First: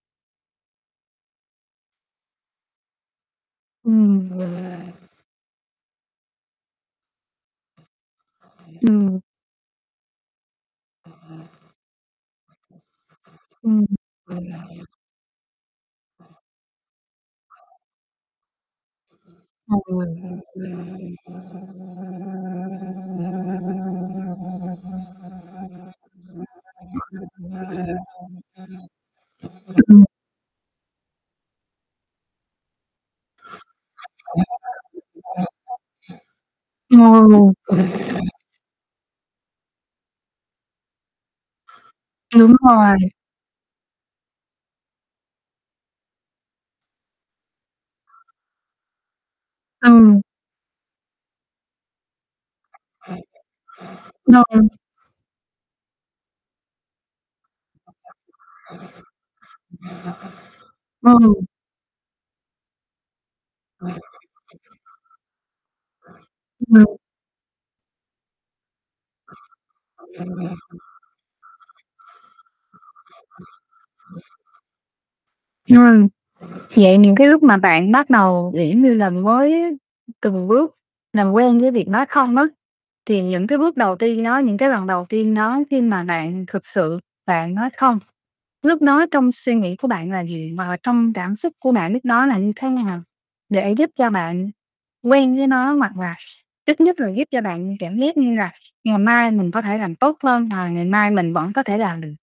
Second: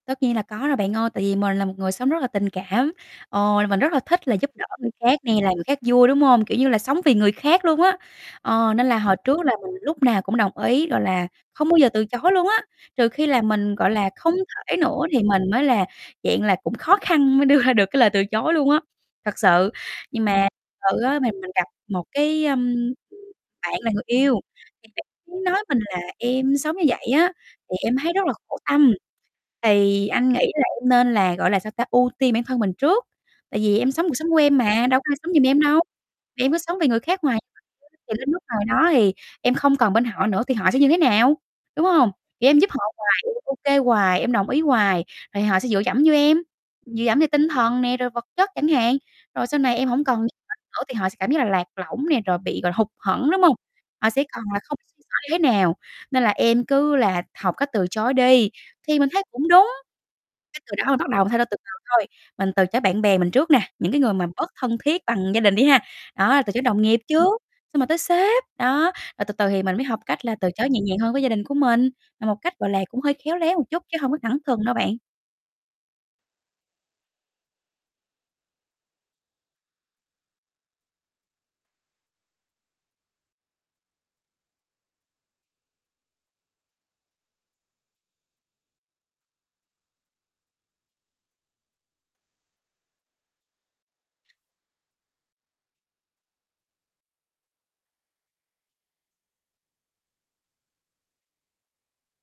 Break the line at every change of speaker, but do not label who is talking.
Tất nhiên là có rồi bạn ơi. Tại vì mình là một người sống rất là tình cảm, ờ, mình rất là thích
Ừm,
là
gọi
giúp đỡ
là
người khác nè, làm người khác vui, đúng hông? Kiểu như là sống vì người khác luôn á. Ờ, nên là hồi
Ừm.
trước là mình lúc nào cũng đồng ý, gọi là, không bao giờ từ chối luôn á, trừ khi là mình,
Ừm.
gọi là, không thể nữa thì mình mới là dạng là cũng khó khăn mới đưa ra được cái lời từ chối luôn á, thật sự. Nhưng mà sự á, mình mình gặp một cái, ờm, bạn là người yêu, thì bạn ấy nói mình là "Em sống như vậy á, thì em thấy rất là khổ tâm, thì
[unintelligible]
anh nghĩ là em nên là, gọi là, sao ta, ưu tiên bản thân mình trước, tại vì em sống cuộc sống của em mà, đâu có ai sống dùm em đâu, em cứ sống vì người khác hoài [unintelligible] thì đến
[unintelligible]
lúc nào đó thì em không còn bên họ nữa, thì họ sẽ như thế nào, đúng hông? Giờ
Đúng
em giúp họ
rồi.
hoài, em ô kê hoài, em đồng ý hoài, rồi họ sẽ dựa dẫm vô em, dựa dẫm về tinh thần nè, rồi vật chất chẳng hạn. Rồi sau này em hổng còn
Ừm.
[unintelligible] nữa thì họ sẽ cảm giác là lạc lõng nè, rồi bị, gọi là, hụt hẫng, đúng hông? Họ sẽ còn là
Vâng.
không biết xoay sở như thế nào. Nên là em cứ là học cách từ chối đi." Thì mình thấy cũng đúng! Cái từ đó mình bắt đầu
Ừ.
thay đổi từ từ thôi, mình từ chối bạn bè mình trước nè, những cái người mà bớt thân thiết bằng gia đình đi ha. Đó, từ chối đồng
Ừm.
nghiệp trước, xong rồi tới sếp, đó, rồi từ từ thì mình mới học cách là từ chối nhẹ nhàng hơn với gia đình của mình, là một cách, gọi là, cũng hơi khéo léo một chút chứ hông có thẳng thừng đâu bạn.
Hiểu rồi. Vậy những cái lúc mà bạn bắt đầu, kiểu, giống như là, mới từng bước làm quen với việc nói không đó thì những cái bước đầu tiên đó, những cái lần đầu tiên đó khi mà bạn thực sự bạn nói không, núc đó trong suy nghĩ của bạn là gì? Mà trong cảm xúc của bạn lúc đó là như thế nào? Để giúp cho bạn quen với nó hoặc là ít nhất là giúp cho bạn cảm giác như là ngày mai mình có thể làm tốt hơn hoặc là ngày mai mình vẫn có thể làm được.